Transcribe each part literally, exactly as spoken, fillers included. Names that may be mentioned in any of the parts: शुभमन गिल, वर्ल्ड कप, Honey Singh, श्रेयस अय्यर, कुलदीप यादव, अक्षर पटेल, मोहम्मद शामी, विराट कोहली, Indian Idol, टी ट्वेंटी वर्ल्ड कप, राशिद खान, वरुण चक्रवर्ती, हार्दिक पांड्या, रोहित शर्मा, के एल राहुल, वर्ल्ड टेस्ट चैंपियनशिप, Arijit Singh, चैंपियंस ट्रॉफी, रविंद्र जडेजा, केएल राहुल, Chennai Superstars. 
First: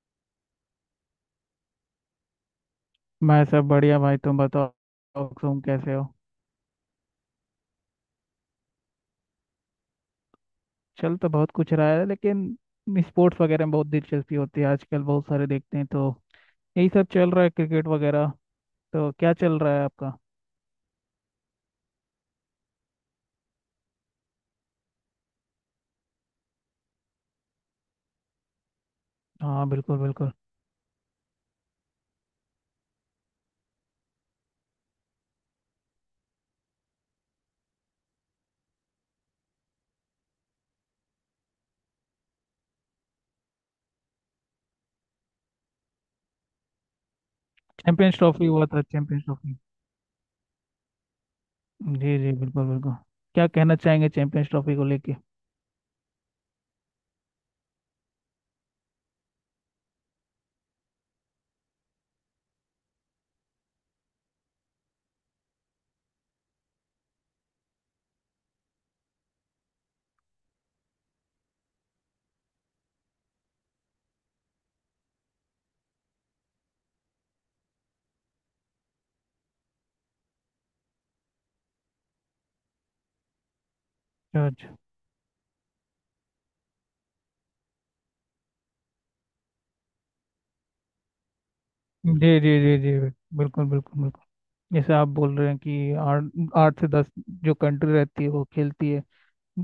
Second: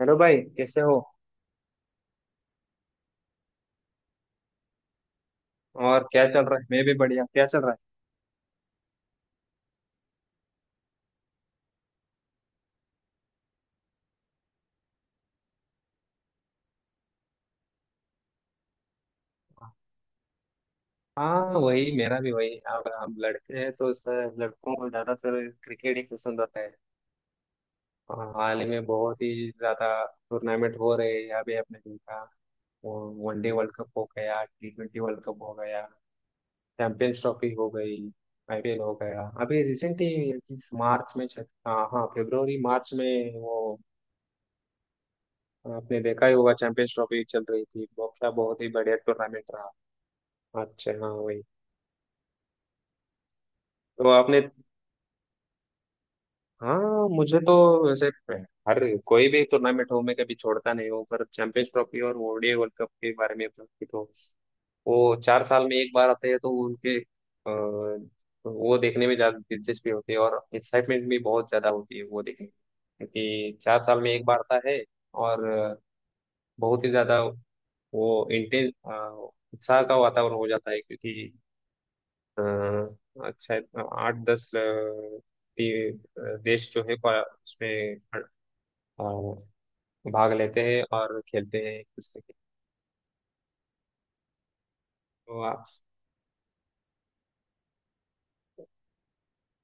Hello भाई, कैसे हो। मैं सब बढ़िया भाई। तुम बताओ, तुम कैसे हो? और क्या चल रहा है, मैं भी बढ़िया। क्या चल रहा है? चल तो बहुत कुछ रहा है, लेकिन स्पोर्ट्स वगैरह में बहुत दिलचस्पी होती है आजकल, बहुत सारे देखते हैं। तो यही सब चल रहा है, क्रिकेट वगैरह। तो क्या चल रहा है आपका? हाँ, वही, मेरा भी वही। अब हम लड़के हैं तो सर लड़कों को ज्यादातर क्रिकेट ही पसंद आता है। हाँ, हाल ही में बहुत ही हाँ, ज्यादा बिल्कुल बिल्कुल। टूर्नामेंट हो रहे हैं अभी, आपने देखा। वनडे वर्ल्ड कप हो गया, टी ट्वेंटी वर्ल्ड कप हो गया, चैंपियंस ट्रॉफी हो गई, आई पी एल हो गया अभी रिसेंटली। इस मार्च में चल हाँ हाँ फरवरी मार्च में, वो आपने देखा ही होगा, चैंपियंस ट्रॉफी चल रही थी। बहुत चैंपियंस क्या, ट्रॉफी बहुत हुआ ही था, बढ़िया चैंपियंस टूर्नामेंट ट्रॉफी। रहा। अच्छा, हाँ वही। जी जी, बिल्कुल बिल्कुल। क्या कहना तो चाहेंगे आपने, चैंपियंस ट्रॉफी को लेके? हाँ मुझे तो, वैसे, हर कोई भी टूर्नामेंट हो मैं कभी छोड़ता नहीं हूँ, पर चैंपियंस ट्रॉफी और O D I वर्ल्ड कप के बारे में बातचीत हो, वो चार साल में एक बार आते हैं, तो उनके अ, वो देखने में ज्यादा दिलचस्पी होती है और एक्साइटमेंट भी बहुत ज्यादा होती है वो देखने में, क्योंकि चार साल में एक बार आता है। और बहुत ही ज्यादा वो इंटेंस उत्साह का वातावरण हो जाता है, क्योंकि हाँ, आज शायद आठ दस अ, अच्छा। टी- अ, देश जो है क्वा- उसमें अ, भाग लेते हैं और खेलते हैं एक दूसरे के। जी जी जी जी, बिल्कुल बिल्कुल बिल्कुल। जैसे आप बोल तो रहे हैं आप, कि आठ, आठ से दस जो कंट्री रहती है वो खेलती है।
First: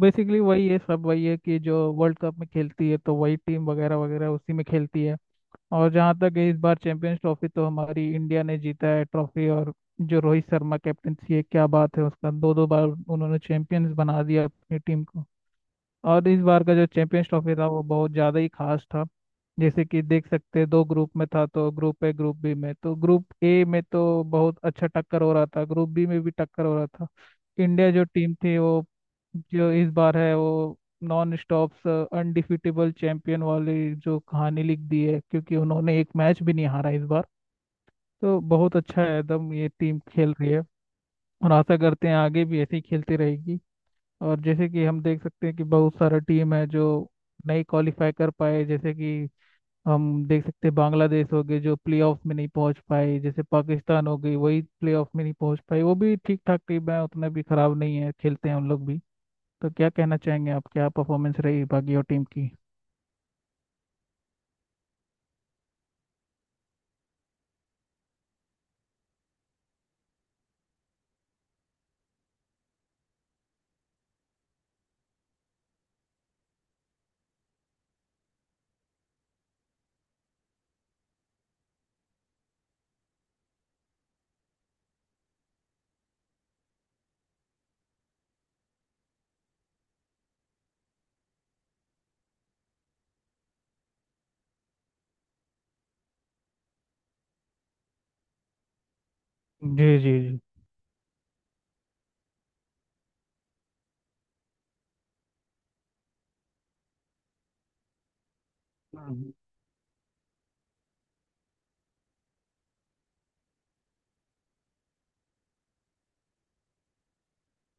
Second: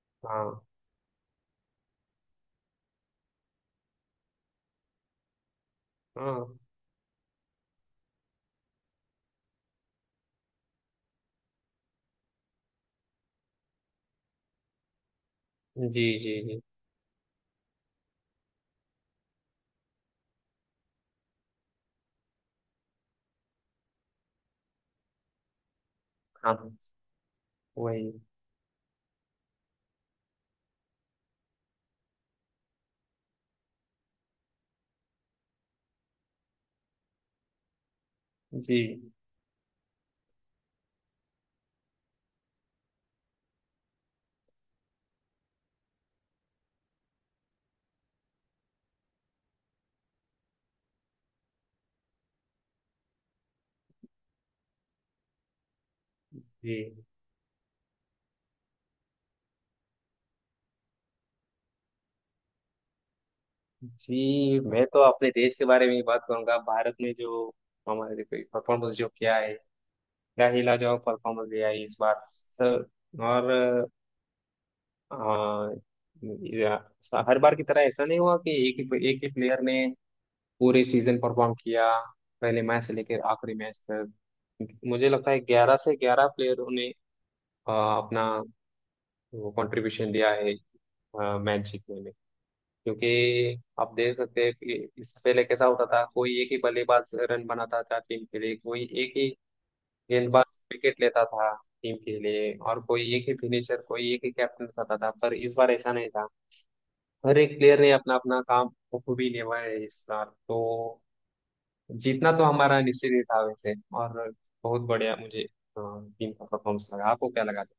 बेसिकली हाँ वही है सब, वही है कि जो वर्ल्ड कप में खेलती है तो वही टीम वगैरह वगैरह उसी में खेलती है। और जहाँ तक है हाँ, इस बार चैंपियंस ट्रॉफी, तो हमारी इंडिया ने जीता है ट्रॉफी। और जो रोहित शर्मा कैप्टनसी है, क्या बात है उसका, दो दो बार उन्होंने चैंपियंस बना दिया अपनी टीम को। जी और जी इस जी, बार का जो चैंपियंस ट्रॉफी था वो बहुत ज़्यादा ही खास था। जैसे कि देख सकते हैं दो ग्रुप में था, तो ग्रुप ए ग्रुप बी में, तो ग्रुप ए में तो बहुत अच्छा टक्कर हो रहा था, ग्रुप बी में भी टक्कर हाँ हो रहा था। इंडिया जो वही। टीम थी वो, जो इस बार है वो नॉन स्टॉप अनडिफिटेबल चैंपियन वाली जो कहानी लिख दी है, क्योंकि उन्होंने एक मैच भी नहीं हारा इस बार। तो बहुत जी अच्छा है एकदम, ये टीम खेल रही है। और आशा करते हैं आगे भी ऐसे ही खेलती रहेगी। और जैसे कि हम देख सकते हैं कि बहुत सारा टीम है जो नहीं क्वालिफाई कर पाए। जैसे कि हम देख सकते हैं बांग्लादेश हो गए जो प्लेऑफ में नहीं पहुंच पाए, जैसे पाकिस्तान हो गई, वही प्लेऑफ में नहीं पहुंच पाई। वो भी ठीक ठाक टीम जी है, उतना भी खराब नहीं है, खेलते हैं उन लोग भी। तो क्या कहना चाहेंगे आप, क्या परफॉर्मेंस रही बाकी और टीम की? जी, मैं तो अपने देश के बारे में ही बात करूंगा। भारत ने जो हमारे परफॉर्मेंस जो किया है, क्या ही लाजवाब परफॉर्मेंस दिया है इस बार सर। और अ, हाँ, या- हर बार की तरह ऐसा नहीं हुआ कि एक ही एक ही प्लेयर ने पूरे सीजन परफॉर्म किया पहले मैच से लेकर आखिरी मैच तक। मुझे लगता है ग्यारह से ग्यारह प्लेयरों ने अ, अपना वो कंट्रीब्यूशन दिया है मैच जीतने में। क्योंकि आप देख सकते हैं कि इससे पहले कैसा होता था, कोई एक ही बल्लेबाज रन बनाता था टीम के लिए, कोई एक ही जी जी गेंदबाज विकेट लेता था टीम के लिए, और कोई एक ही फिनिशर, कोई एक ही कैप्टन करता था, पर इस बार ऐसा नहीं था। हर एक प्लेयर ने अपना अपना काम बखूबी जी निभाया है इस बार तो। जीतना तो हमारा निश्चित ही था वैसे। और बहुत बढ़िया मुझे अ, टीम का परफॉर्मेंस लगा। आपको क्या लगा था?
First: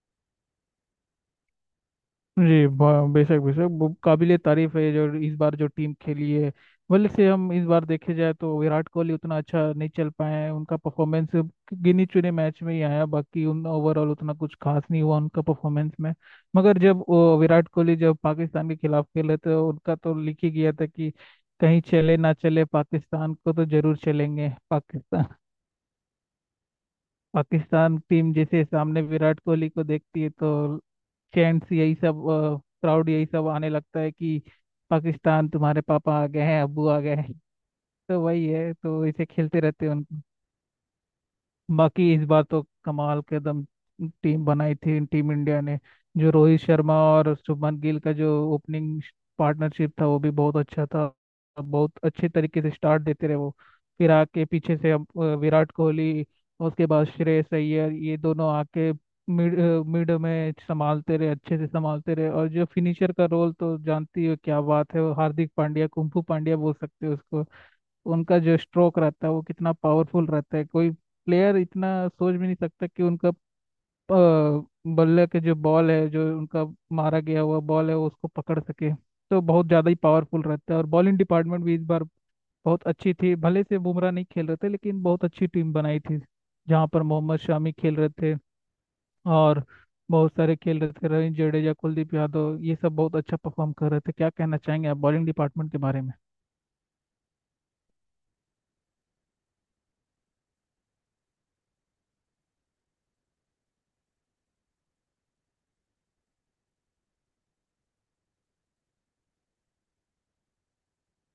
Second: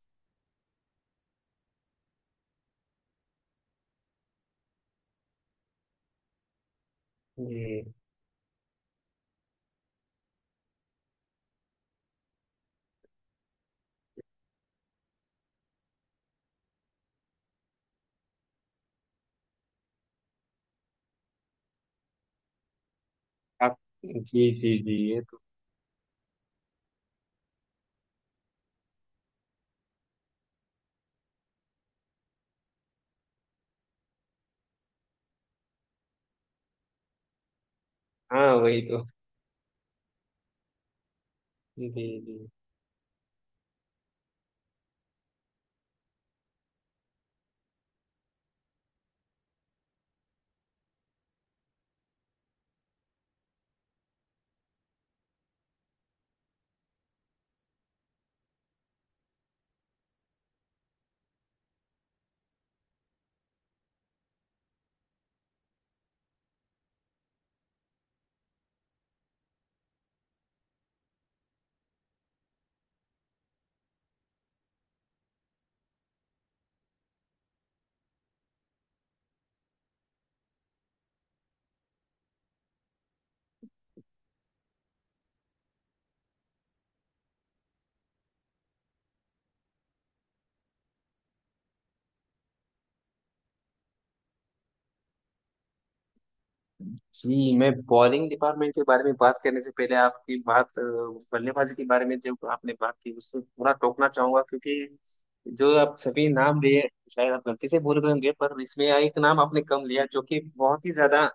जी, ब- बेशक बेशक वो ए तारीफ है जो इस बार जो टीम खेली है। भले से हम इस जी। बार देखे जाए तो विराट कोहली उतना अच्छा नहीं चल पाए हैं, उनका परफॉर्मेंस गिनी चुने मैच में ही आया, बाकी उन ओवरऑल उतना कुछ खास नहीं हुआ उनका परफॉर्मेंस में। मगर जब वो विराट कोहली जब पाकिस्तान के खिलाफ खेले तो उनका तो लिख ही गया था कि कहीं चले ना चले पाकिस्तान को तो आप, जरूर जी चलेंगे, जी जी, ये पाकिस्तान। तो, पाकिस्तान टीम जैसे सामने विराट कोहली को देखती है तो चैंट्स यही सब, क्राउड यही सब आने लगता है कि पाकिस्तान तुम्हारे पापा आ गए हैं, अब्बू आ गए हैं। तो वही हाँ है, वही तो। तो इसे खेलते रहते हैं उन। जी बाकी इस जी बार तो कमाल के एकदम टीम बनाई थी टीम इंडिया ने। जो रोहित शर्मा और शुभमन गिल का जो ओपनिंग पार्टनरशिप था वो भी बहुत अच्छा था। बहुत अच्छे तरीके से स्टार्ट देते रहे वो। फिर आके पीछे से अब, अ, विराट कोहली, उसके बाद श्रेयस अय्यर, ये दोनों आके मिड अ, मिड में संभालते रहे, अच्छे से संभालते रहे। और जो फिनिशर का रोल, तो जानती हो क्या बात है, वो हार्दिक पांड्या, कुंफू पांड्या बोल सकते हो उसको। उनका जो स्ट्रोक रहता है वो कितना पावरफुल रहता है, कोई प्लेयर इतना सोच भी नहीं सकता कि उनका अ, बल्ले के जो बॉल है, जो उनका मारा गया हुआ बॉल है, वो उसको पकड़ सके। तो बहुत ज़्यादा ही पावरफुल रहता है। और बॉलिंग डिपार्टमेंट भी इस बार बहुत अच्छी थी। भले से बुमराह नहीं खेल रहे थे, लेकिन बहुत अच्छी टीम बनाई थी जहाँ पर मोहम्मद शामी खेल रहे थे। और बहुत सारे खेल रहे थे, रविंद्र जडेजा, कुलदीप यादव, ये सब बहुत अच्छा परफॉर्म कर रहे थे। क्या कहना चाहेंगे आप बॉलिंग डिपार्टमेंट के बारे में? जी, मैं बॉलिंग डिपार्टमेंट के बारे में बात करने से पहले आपकी बात, अ, बल्लेबाजी के बारे में जो आपने बात की उससे थोड़ा टोकना चाहूंगा, क्योंकि जो आप सभी नाम लिए, शायद आप गलती से भूल गए होंगे, पर इसमें एक नाम आपने कम लिया, जो कि बहुत ही ज्यादा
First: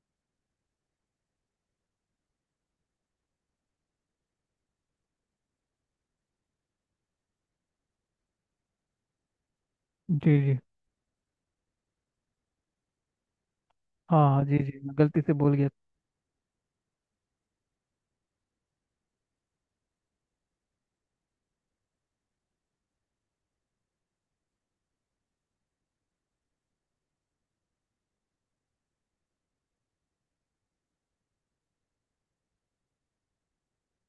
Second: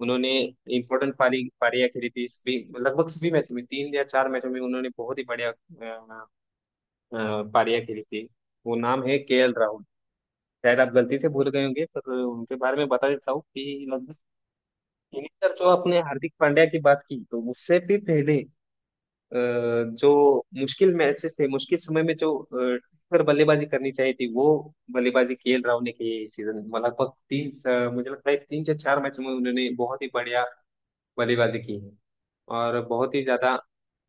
उन्होंने इम्पोर्टेंट पारी पारियां खेली थी, सभी लगभग सभी मैचों में, तीन या चार मैचों में उन्होंने बहुत ही बढ़िया अ, अ, पारियां खेली थी। वो नाम है के एल राहुल। जी जी। शायद आप गलती से भूल गए होंगे, पर उनके बारे में बता देता हूँ कि लगभग हाँ हाँ, जी जी, मैं गलती से इनिंग, बोल गया। जो आपने हार्दिक पांड्या की बात की, तो उससे भी पहले अ, जो मुश्किल मैचेस थे, मुश्किल समय में जो अ, पर बल्लेबाजी करनी चाहिए थी वो बल्लेबाजी केएल राहुल ने की है इस सीजन। लगभग तीन स- मुझे लगता है तीन से चार मैच में उन्होंने बहुत ही बढ़िया बल्लेबाजी की है। और बहुत ही ज्यादा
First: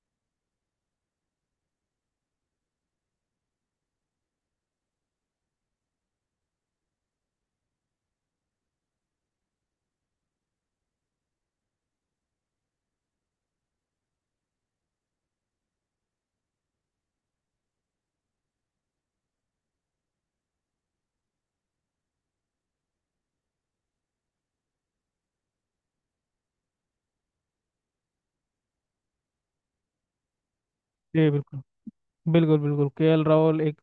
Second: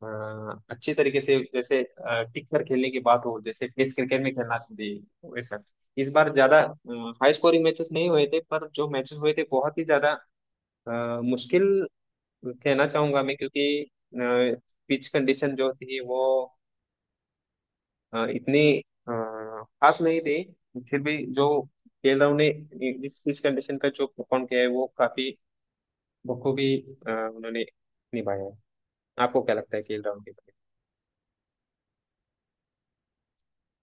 अ, अच्छे तरीके से, जैसे अ, टिक कर खेलने की बात हो, जैसे टेस्ट क्रिकेट में खेलना चाहिए वैसा। इस बार ज्यादा हाई स्कोरिंग मैचेस नहीं हुए थे, पर जो मैचेस हुए थे बहुत ही ज्यादा अ, मुश्किल कहना चाहूंगा मैं, क्योंकि पिच कंडीशन जो थी वो अ, इतनी अ, खास नहीं थी। फिर भी जो खेलरों ने इस पिच कंडीशन का जो परफॉर्म किया है वो काफी बखूबी अ, उन्होंने निभाया है। आपको क्या लगता है खेल राहुल के बारे? जी बिल्कुल, बिल्कुल बिल्कुल। केएल राहुल एक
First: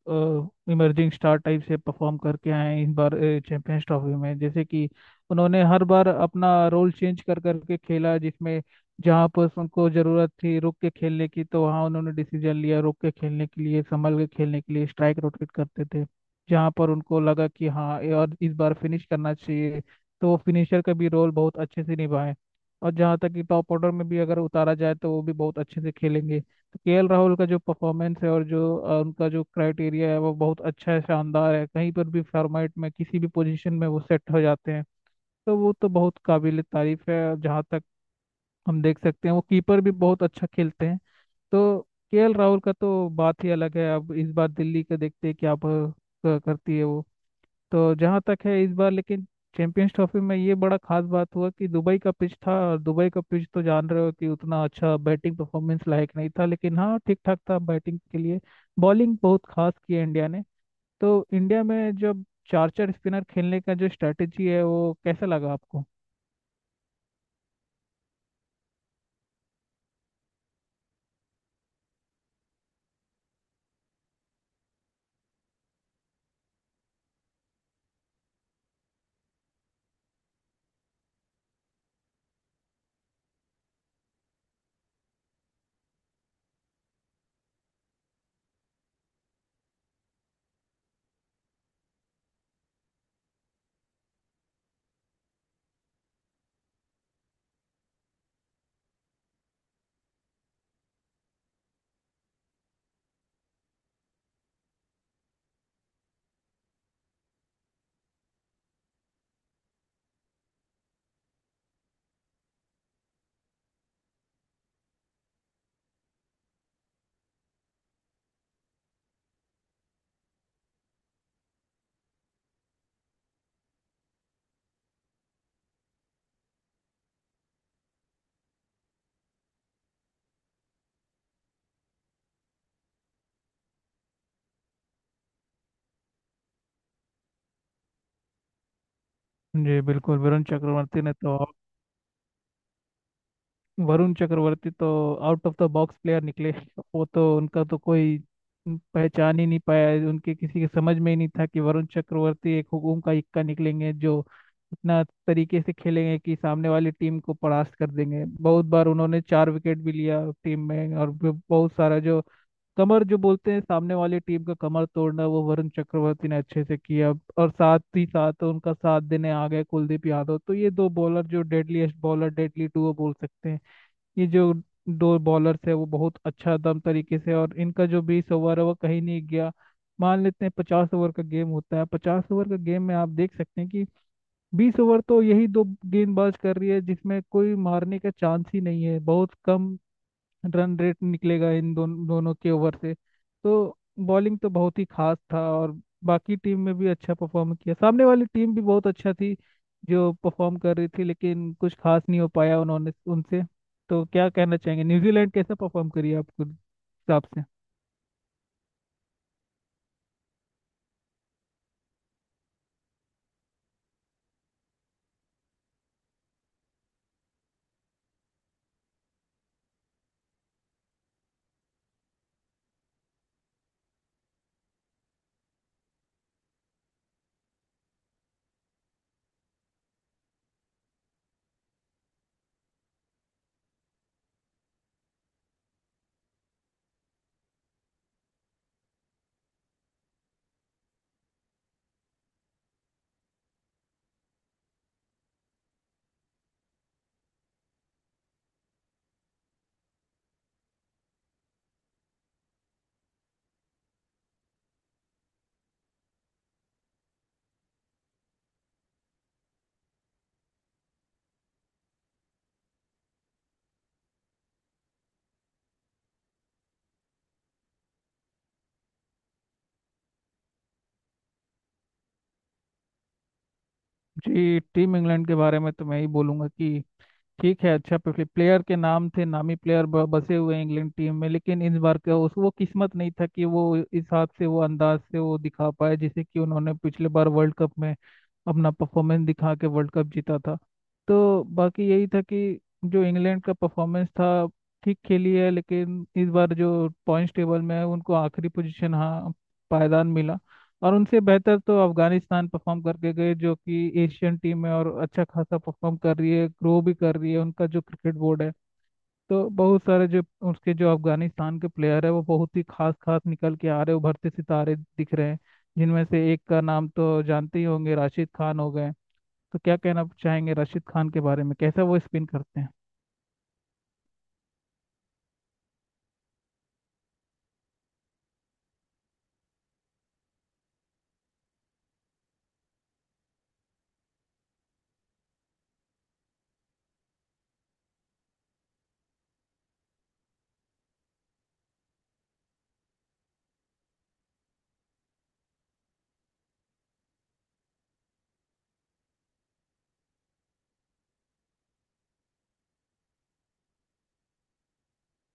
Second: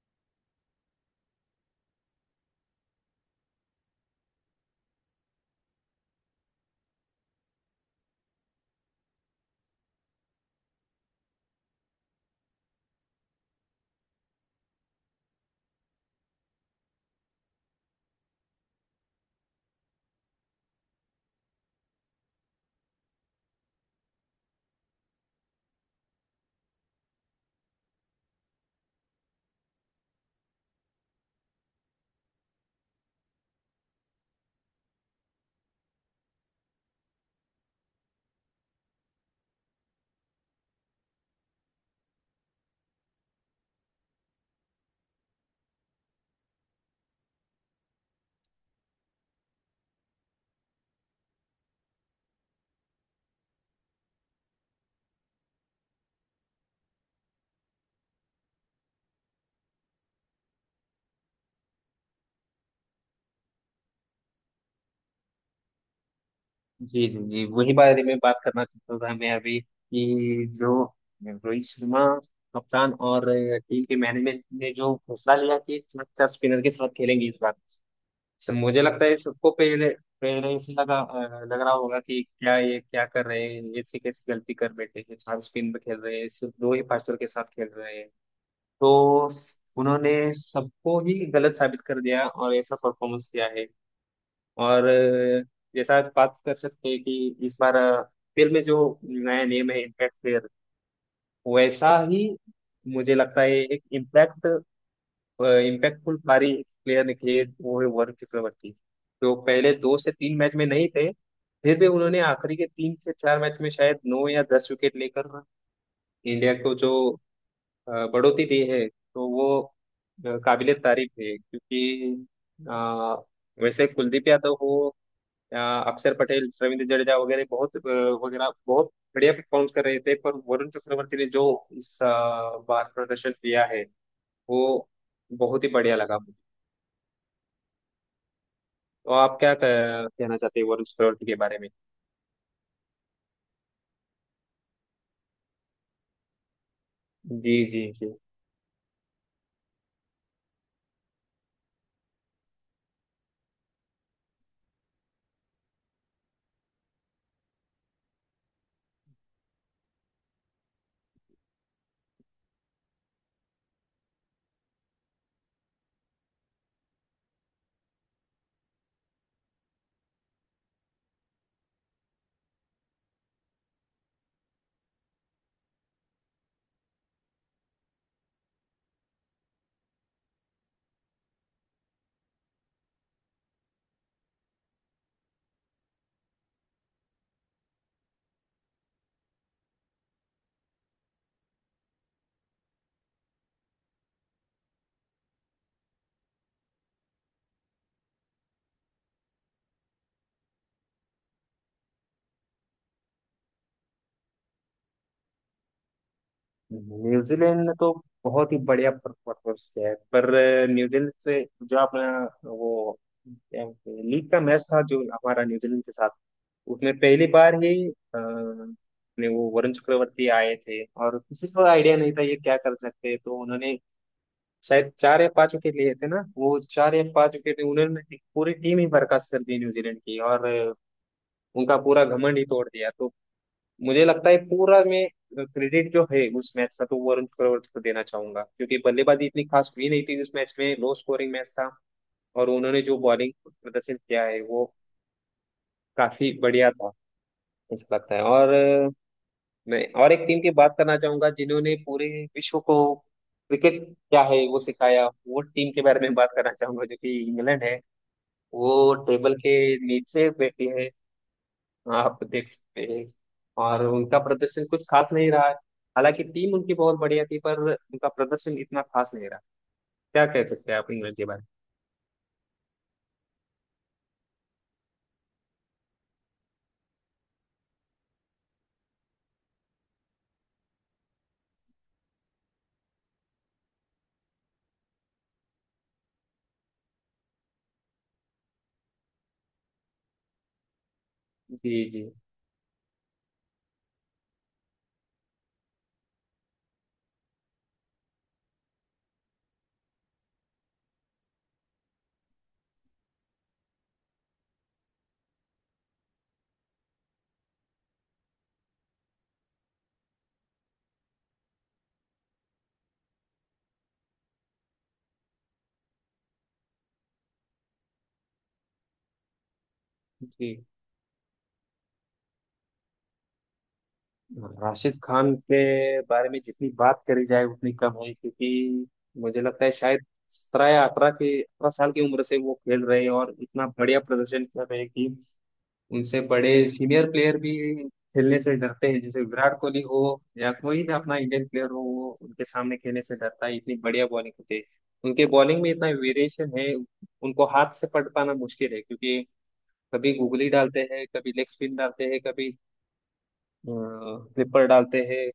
इमर्जिंग स्टार टाइप से परफॉर्म करके आए हैं इस बार चैंपियंस ट्रॉफी में। जैसे कि उन्होंने हर बार अपना रोल चेंज कर करके खेला, जिसमें जहाँ पर उनको जरूरत थी रुक के खेलने की तो वहाँ उन्होंने डिसीजन लिया रुक के खेलने के लिए, संभल के खेलने के लिए, स्ट्राइक रोटेट करते थे। जहाँ पर उनको लगा कि हाँ ये और इस बार फिनिश करना चाहिए, तो वो फिनिशर का भी रोल बहुत अच्छे से निभाए। और जहाँ तक कि टॉप ऑर्डर में भी अगर उतारा जाए तो वो भी बहुत अच्छे से खेलेंगे। केएल राहुल का जो परफॉर्मेंस है और जो अ, उनका जो क्राइटेरिया है वो बहुत अच्छा है, शानदार है, कहीं पर भी फॉर्मेट में, किसी भी पोजीशन में वो सेट हो जाते हैं। तो वो तो बहुत काबिल तारीफ है। जहाँ तक हम देख सकते हैं वो कीपर भी बहुत अच्छा खेलते हैं। तो केएल राहुल का तो बात ही अलग है। अब इस बार दिल्ली का देखते हैं क्या प- करती है वो। तो जहाँ तक है इस बार लेकिन चैंपियंस ट्रॉफी में ये बड़ा खास बात हुआ कि दुबई का पिच था, और दुबई का पिच तो जान रहे हो कि उतना अच्छा बैटिंग परफॉर्मेंस लायक नहीं था, लेकिन हाँ ठीक ठाक था बैटिंग के लिए। बॉलिंग बहुत खास की है इंडिया ने। तो इंडिया में जब चार चार स्पिनर खेलने का जो स्ट्रेटेजी है वो कैसा लगा आपको? जी जी जी, वही बारे में बात करना चाहता था मैं अभी, कि जो रोहित शर्मा कप्तान और टीम के मैनेजमेंट ने जो फैसला लिया कि चार स्पिनर के साथ खेलेंगे इस बार। तो मुझे लगता है सबको पहले पहले से लगा अ, लग रहा होगा कि क्या ये क्या कर रहे हैं, ये से कैसी गलती कर बैठे हैं, चार स्पिन पे खेल रहे हैं, सिर्फ दो ही फास्टर के साथ खेल रहे हैं। तो उन्होंने सबको ही गलत साबित कर दिया और ऐसा परफॉर्मेंस किया है। और अ, जैसा आप बात कर सकते हैं कि इस बार अ, फिल्म में जो नया नेम है इम्पैक्ट प्लेयर, वैसा ही मुझे लगता है एक इम्पैक्ट इम्पैक्टफुल पारी प्लेयर निकले वो है वरुण चक्रवर्ती। जो पहले दो से तीन मैच में नहीं थे, फिर भी उन्होंने आखिरी के तीन से चार मैच में शायद नौ या दस विकेट लेकर इंडिया को जो अ, बढ़ोतरी दी है, तो वो काबिले तारीफ है। क्योंकि अ, वैसे कुलदीप यादव हो, अ, अक्षर पटेल, रविंद्र जडेजा वगैरह बहुत अ, वगैरह बहुत बढ़िया परफॉर्म कर रहे थे, पर वरुण चक्रवर्ती ने जो इस अ, बार प्रदर्शन किया है वो बहुत ही बढ़िया लगा मुझे। तो आप क्या जी कह- बिल्कुल। कहना वरुण चाहते हैं वरुण चक्रवर्ती ने चक्रवर्ती के तो, बारे में? वरुण चक्रवर्ती तो out of the box player निकले। वो तो, जी उनका तो जी जी। कोई पहचान ही नहीं पाया, उनके किसी के समझ में ही नहीं था कि वरुण चक्रवर्ती एक हुकुम का इक्का निकलेंगे जो इतना तरीके से खेलेंगे कि सामने वाली टीम को परास्त कर देंगे। बहुत बार उन्होंने चार विकेट भी लिया टीम में। और ब- बहुत सारा जो कमर जो बोलते हैं, सामने वाली टीम का कमर तोड़ना, वो वरुण चक्रवर्ती ने अच्छे से किया। और साथ ही साथ उनका साथ देने आ गए कुलदीप यादव। तो ये दो बॉलर, जो डेडलीस्ट बॉलर, डेडली डुओ बोल सकते हैं। ये जो दो बॉलर्स है वो बहुत अच्छा दम तरीके से, और इनका जो बीस ओवर है वो कहीं नहीं गया। मान लेते हैं पचास ओवर का गेम होता है, पचास ओवर का गेम में आप देख सकते हैं कि बीस ओवर तो यही दो गेंदबाज कर रही है, जिसमें कोई मारने का चांस ही नहीं है, बहुत कम रन रेट निकलेगा इन दोन, दोनों के ओवर से। तो बॉलिंग तो बहुत ही खास था। और बाकी टीम में भी अच्छा परफॉर्म किया, सामने वाली टीम भी बहुत अच्छा थी जो परफॉर्म कर रही थी, लेकिन कुछ खास नहीं हो पाया उन्होंने उनसे। तो क्या कहना चाहेंगे न्यूजीलैंड कैसा परफॉर्म करी आपके हिसाब से? न्यूजीलैंड ने तो बहुत ही बढ़िया परफॉर्मेंस किया है, पर अ, न्यूजीलैंड से जो अपना वो लीग का मैच था जो हमारा न्यूजीलैंड के साथ, उसमें पहली बार ही अ, अपने वो वरुण चक्रवर्ती आए थे और किसी को आइडिया नहीं था ये क्या कर सकते हैं। तो उन्होंने शायद चार या पांच विकेट लिए थे ना, वो चार या पांच विकेट उन्होंने, पूरी टीम ही बर्खास्त कर दी न्यूजीलैंड की, और अ, उनका पूरा घमंड ही तोड़ दिया। तो मुझे लगता है पूरा मैं क्रेडिट जो है उस मैच का तो वरुण चक्रवर्ती को देना चाहूंगा, क्योंकि बल्लेबाजी इतनी खास हुई नहीं थी उस मैच में, लो स्कोरिंग मैच था। और उन्होंने जो बॉलिंग प्रदर्शन किया है वो काफी बढ़िया था मुझे लगता है। और अ, मैं और एक टीम की बात करना चाहूंगा, जिन्होंने पूरे विश्व को क्रिकेट क्या है वो सिखाया। वो टीम के बारे में बात करना चाहूंगा जो कि इंग्लैंड है। वो टेबल के नीचे बैठी है, आप देख सकते हैं, और उनका प्रदर्शन कुछ खास नहीं रहा है। हालांकि टीम उनकी बहुत बढ़िया थी, पर उनका प्रदर्शन इतना खास नहीं रहा। क्या कह सकते हैं आप इंग्लैंड के बारे जी टीम इंग्लैंड के बारे में तो मैं ही बोलूंगा कि ठीक है, अच्छा पिछले प्लेयर के नाम थे, नामी प्लेयर ब- बसे हुए हैं इंग्लैंड टीम में, लेकिन इस बार का उस वो किस्मत नहीं था कि वो इस हाथ से वो अंदाज से वो दिखा पाए जैसे कि उन्होंने पिछले बार वर्ल्ड कप में अपना परफॉर्मेंस दिखा के वर्ल्ड कप जीता था। तो में? बाकी जी जी यही था कि जो इंग्लैंड का परफॉर्मेंस था, ठीक खेली है, लेकिन इस बार जो पॉइंट्स टेबल में है उनको आखिरी पोजीशन, हाँ, पायदान मिला। और उनसे बेहतर तो अफगानिस्तान परफॉर्म करके गए जो कि एशियन टीम है और अच्छा खासा परफॉर्म कर रही है, ग्रो भी कर रही है, उनका जो क्रिकेट बोर्ड है। तो बहुत सारे जो उसके जो अफगानिस्तान के प्लेयर है वो बहुत ही खास खास निकल के आ रहे, उभरते सितारे दिख रहे हैं। जिनमें से एक का नाम तो जानते ही होंगे, राशिद खान हो गए। तो क्या कहना जी। चाहेंगे राशिद खान के बारे में, कैसा वो स्पिन करते हैं? राशिद खान के बारे में जितनी बात करी जाए उतनी कम है, क्योंकि मुझे लगता है शायद सत्रह या अठारह के, अठारह साल की उम्र से वो खेल रहे हैं और इतना बढ़िया प्रदर्शन कर रहे हैं कि उनसे बड़े सीनियर प्लेयर भी खेलने से डरते हैं। जैसे विराट कोहली हो या कोई भी अपना इंडियन प्लेयर हो, वो उनके सामने खेलने से डरता है, इतनी बढ़िया बॉलिंग होती है। उनके बॉलिंग में इतना वेरिएशन है, उनको हाथ से पकड़ पाना मुश्किल है, क्योंकि कभी गुगली डालते हैं, कभी लेग स्पिन डालते हैं, कभी फ्लिपर डालते हैं।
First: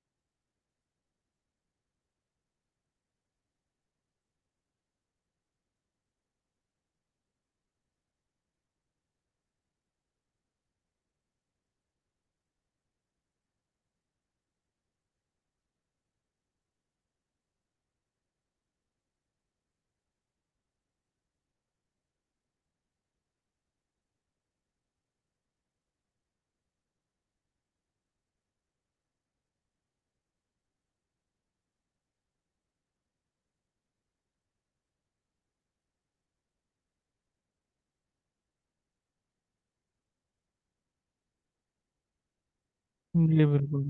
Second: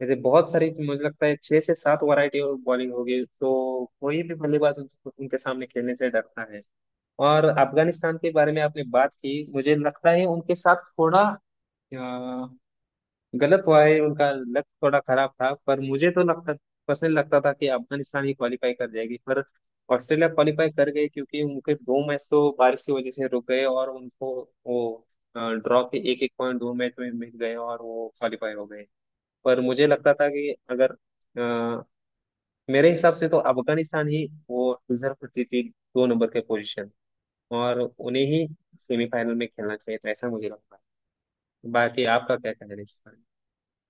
जैसे बहुत सारी, मुझे लगता है छह से सात वैरायटी ऑफ बॉलिंग होगी, तो कोई भी बल्लेबाज उन- उनके सामने खेलने से डरता है। और अफगानिस्तान के बारे में आपने बात की, मुझे लगता है उनके साथ थोड़ा, हाँ, गलत हुआ है, उनका लक थोड़ा खराब था। पर मुझे तो लगता, पर्सनली लगता था कि अफगानिस्तान ही क्वालिफाई कर जाएगी, पर ऑस्ट्रेलिया क्वालिफाई कर गई, क्योंकि उनके दो मैच तो बारिश की वजह से रुक गए और उनको वो ड्रॉ के एक एक पॉइंट दो मैच में मिल गए और वो क्वालिफाई हो गए। पर मुझे लगता था कि अगर अ, मेरे हिसाब से तो अफगानिस्तान ही वो डिजर्व करती थी दो नंबर के पोजीशन, और उन्हें ही सेमीफाइनल में खेलना चाहिए था, ऐसा मुझे लगता है। बाकी आपका क्या कहना है इस पर? जी बिल्कुल,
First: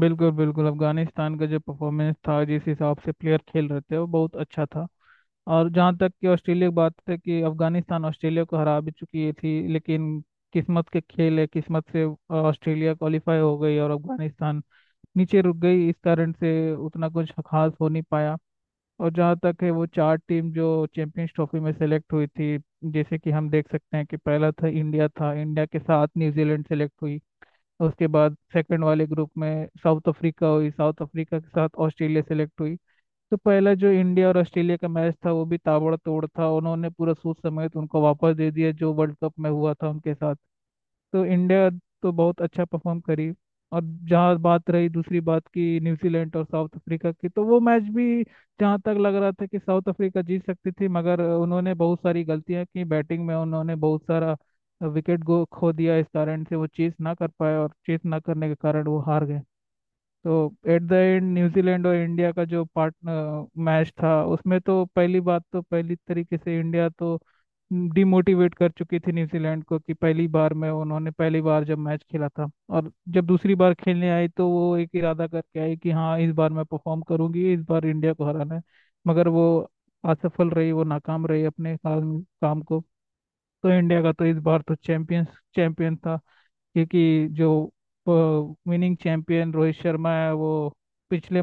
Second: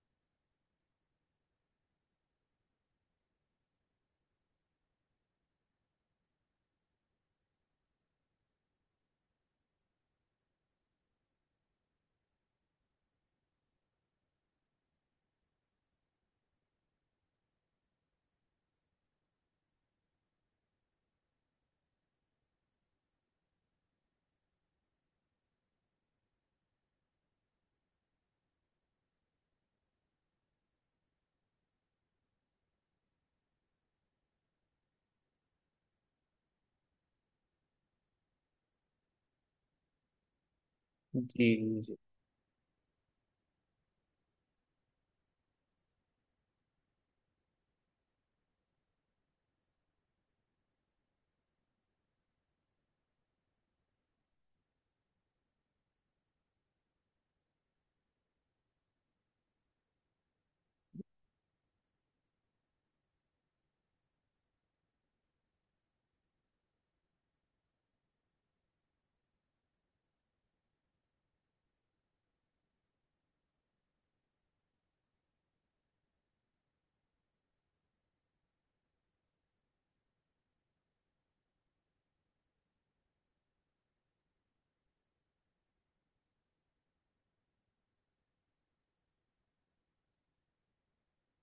बिल्कुल बिल्कुल। अफगानिस्तान का जो परफॉर्मेंस था जिस हिसाब से प्लेयर खेल रहे थे वो बहुत अच्छा था। और जहाँ तक कि ऑस्ट्रेलिया की बात है कि अफगानिस्तान ऑस्ट्रेलिया को हरा भी चुकी थी, लेकिन किस्मत के खेल है, किस्मत से ऑस्ट्रेलिया क्वालिफाई हो गई और अफगानिस्तान नीचे रुक गई, इस कारण से उतना कुछ खास हो नहीं पाया। और जहाँ तक है वो चार टीम जो चैंपियंस ट्रॉफी में सेलेक्ट हुई थी, जैसे कि हम देख सकते हैं कि पहला था इंडिया था, इंडिया के साथ न्यूजीलैंड सेलेक्ट हुई। उसके बाद सेकंड वाले ग्रुप में साउथ अफ्रीका हुई, साउथ अफ्रीका के साथ ऑस्ट्रेलिया सेलेक्ट हुई। तो पहला जो इंडिया और ऑस्ट्रेलिया का मैच था, वो भी ताबड़तोड़ था, उन्होंने पूरा सोच समेत उनको वापस दे दिया जो वर्ल्ड कप में हुआ था उनके साथ। तो जी इंडिया जी तो बहुत अच्छा परफॉर्म करी। और जहाँ बात रही दूसरी बात की न्यूजीलैंड और साउथ अफ्रीका की, तो वो मैच भी, जहाँ तक लग रहा था कि साउथ अफ्रीका जीत सकती थी, मगर उन्होंने बहुत सारी गलतियाँ की बैटिंग में, उन्होंने बहुत सारा विकेट गो खो दिया, इस कारण से वो चेस ना कर पाए, और चेस ना करने के कारण वो हार गए। तो एट द एंड न्यूजीलैंड और इंडिया का जो पार्टनर मैच था, उसमें तो पहली बात, तो पहली तरीके से इंडिया तो डिमोटिवेट कर चुकी थी न्यूजीलैंड को कि पहली बार में उन्होंने, पहली बार जब मैच खेला था। और जब दूसरी बार खेलने आई तो वो एक इरादा करके आई कि हाँ इस बार मैं परफॉर्म करूंगी, इस बार इंडिया को हराना है। मगर वो असफल रही, वो नाकाम रही अपने काम काम को। तो इंडिया का तो इस बार तो चैंपियंस चैंपियन था। क्योंकि जो विनिंग चैंपियन रोहित शर्मा है, वो पिछले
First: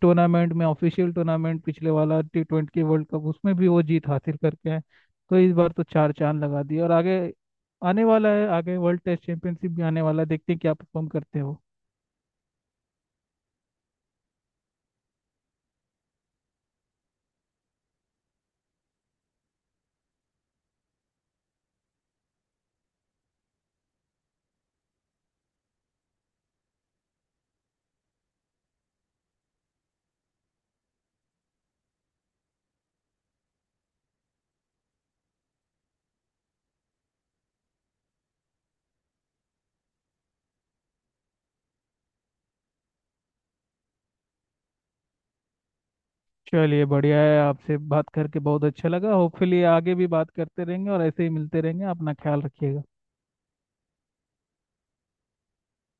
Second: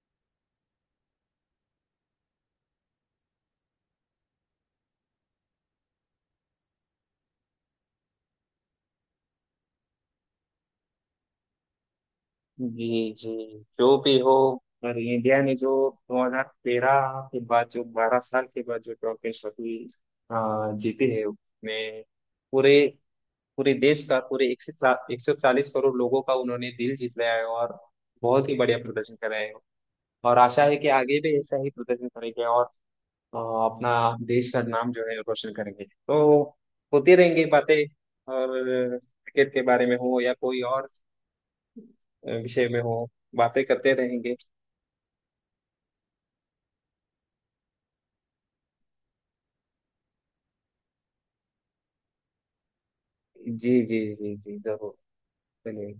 टूर्नामेंट में, ऑफिशियल टूर्नामेंट पिछले वाला टी ट्वेंटी वर्ल्ड कप, उसमें भी वो जीत हासिल करके आए। तो इस बार तो चार चांद लगा दिए। और आगे आने वाला है, आगे वर्ल्ड टेस्ट चैंपियनशिप भी आने वाला है, देखते हैं क्या परफॉर्म करते हो। जी जी, जो भी हो, पर इंडिया ने जो दो हज़ार तेरह के बाद, जो बारह साल के बाद जो ट्रॉफी ट्रॉफी जीती है, उसमें पूरे पूरे देश का, पूरे एक सौ एक सौ चालीस करोड़ लोगों का उन्होंने दिल जीत लिया है, और बहुत ही बढ़िया प्रदर्शन कर रहे हैं। और आशा है कि आगे भी ऐसा ही प्रदर्शन करेंगे और अ, अपना देश का नाम जो है रोशन करेंगे। तो होती रहेंगी बातें, और क्रिकेट के बारे में हो या कोई और विषय में हो, बातें करते रहेंगे। चलिए बढ़िया है, आपसे बात करके बहुत अच्छा लगा, होपफुली आगे भी बात करते रहेंगे और ऐसे ही मिलते रहेंगे, अपना ख्याल रखिएगा। जी जी जी जी जरूर। चलिए।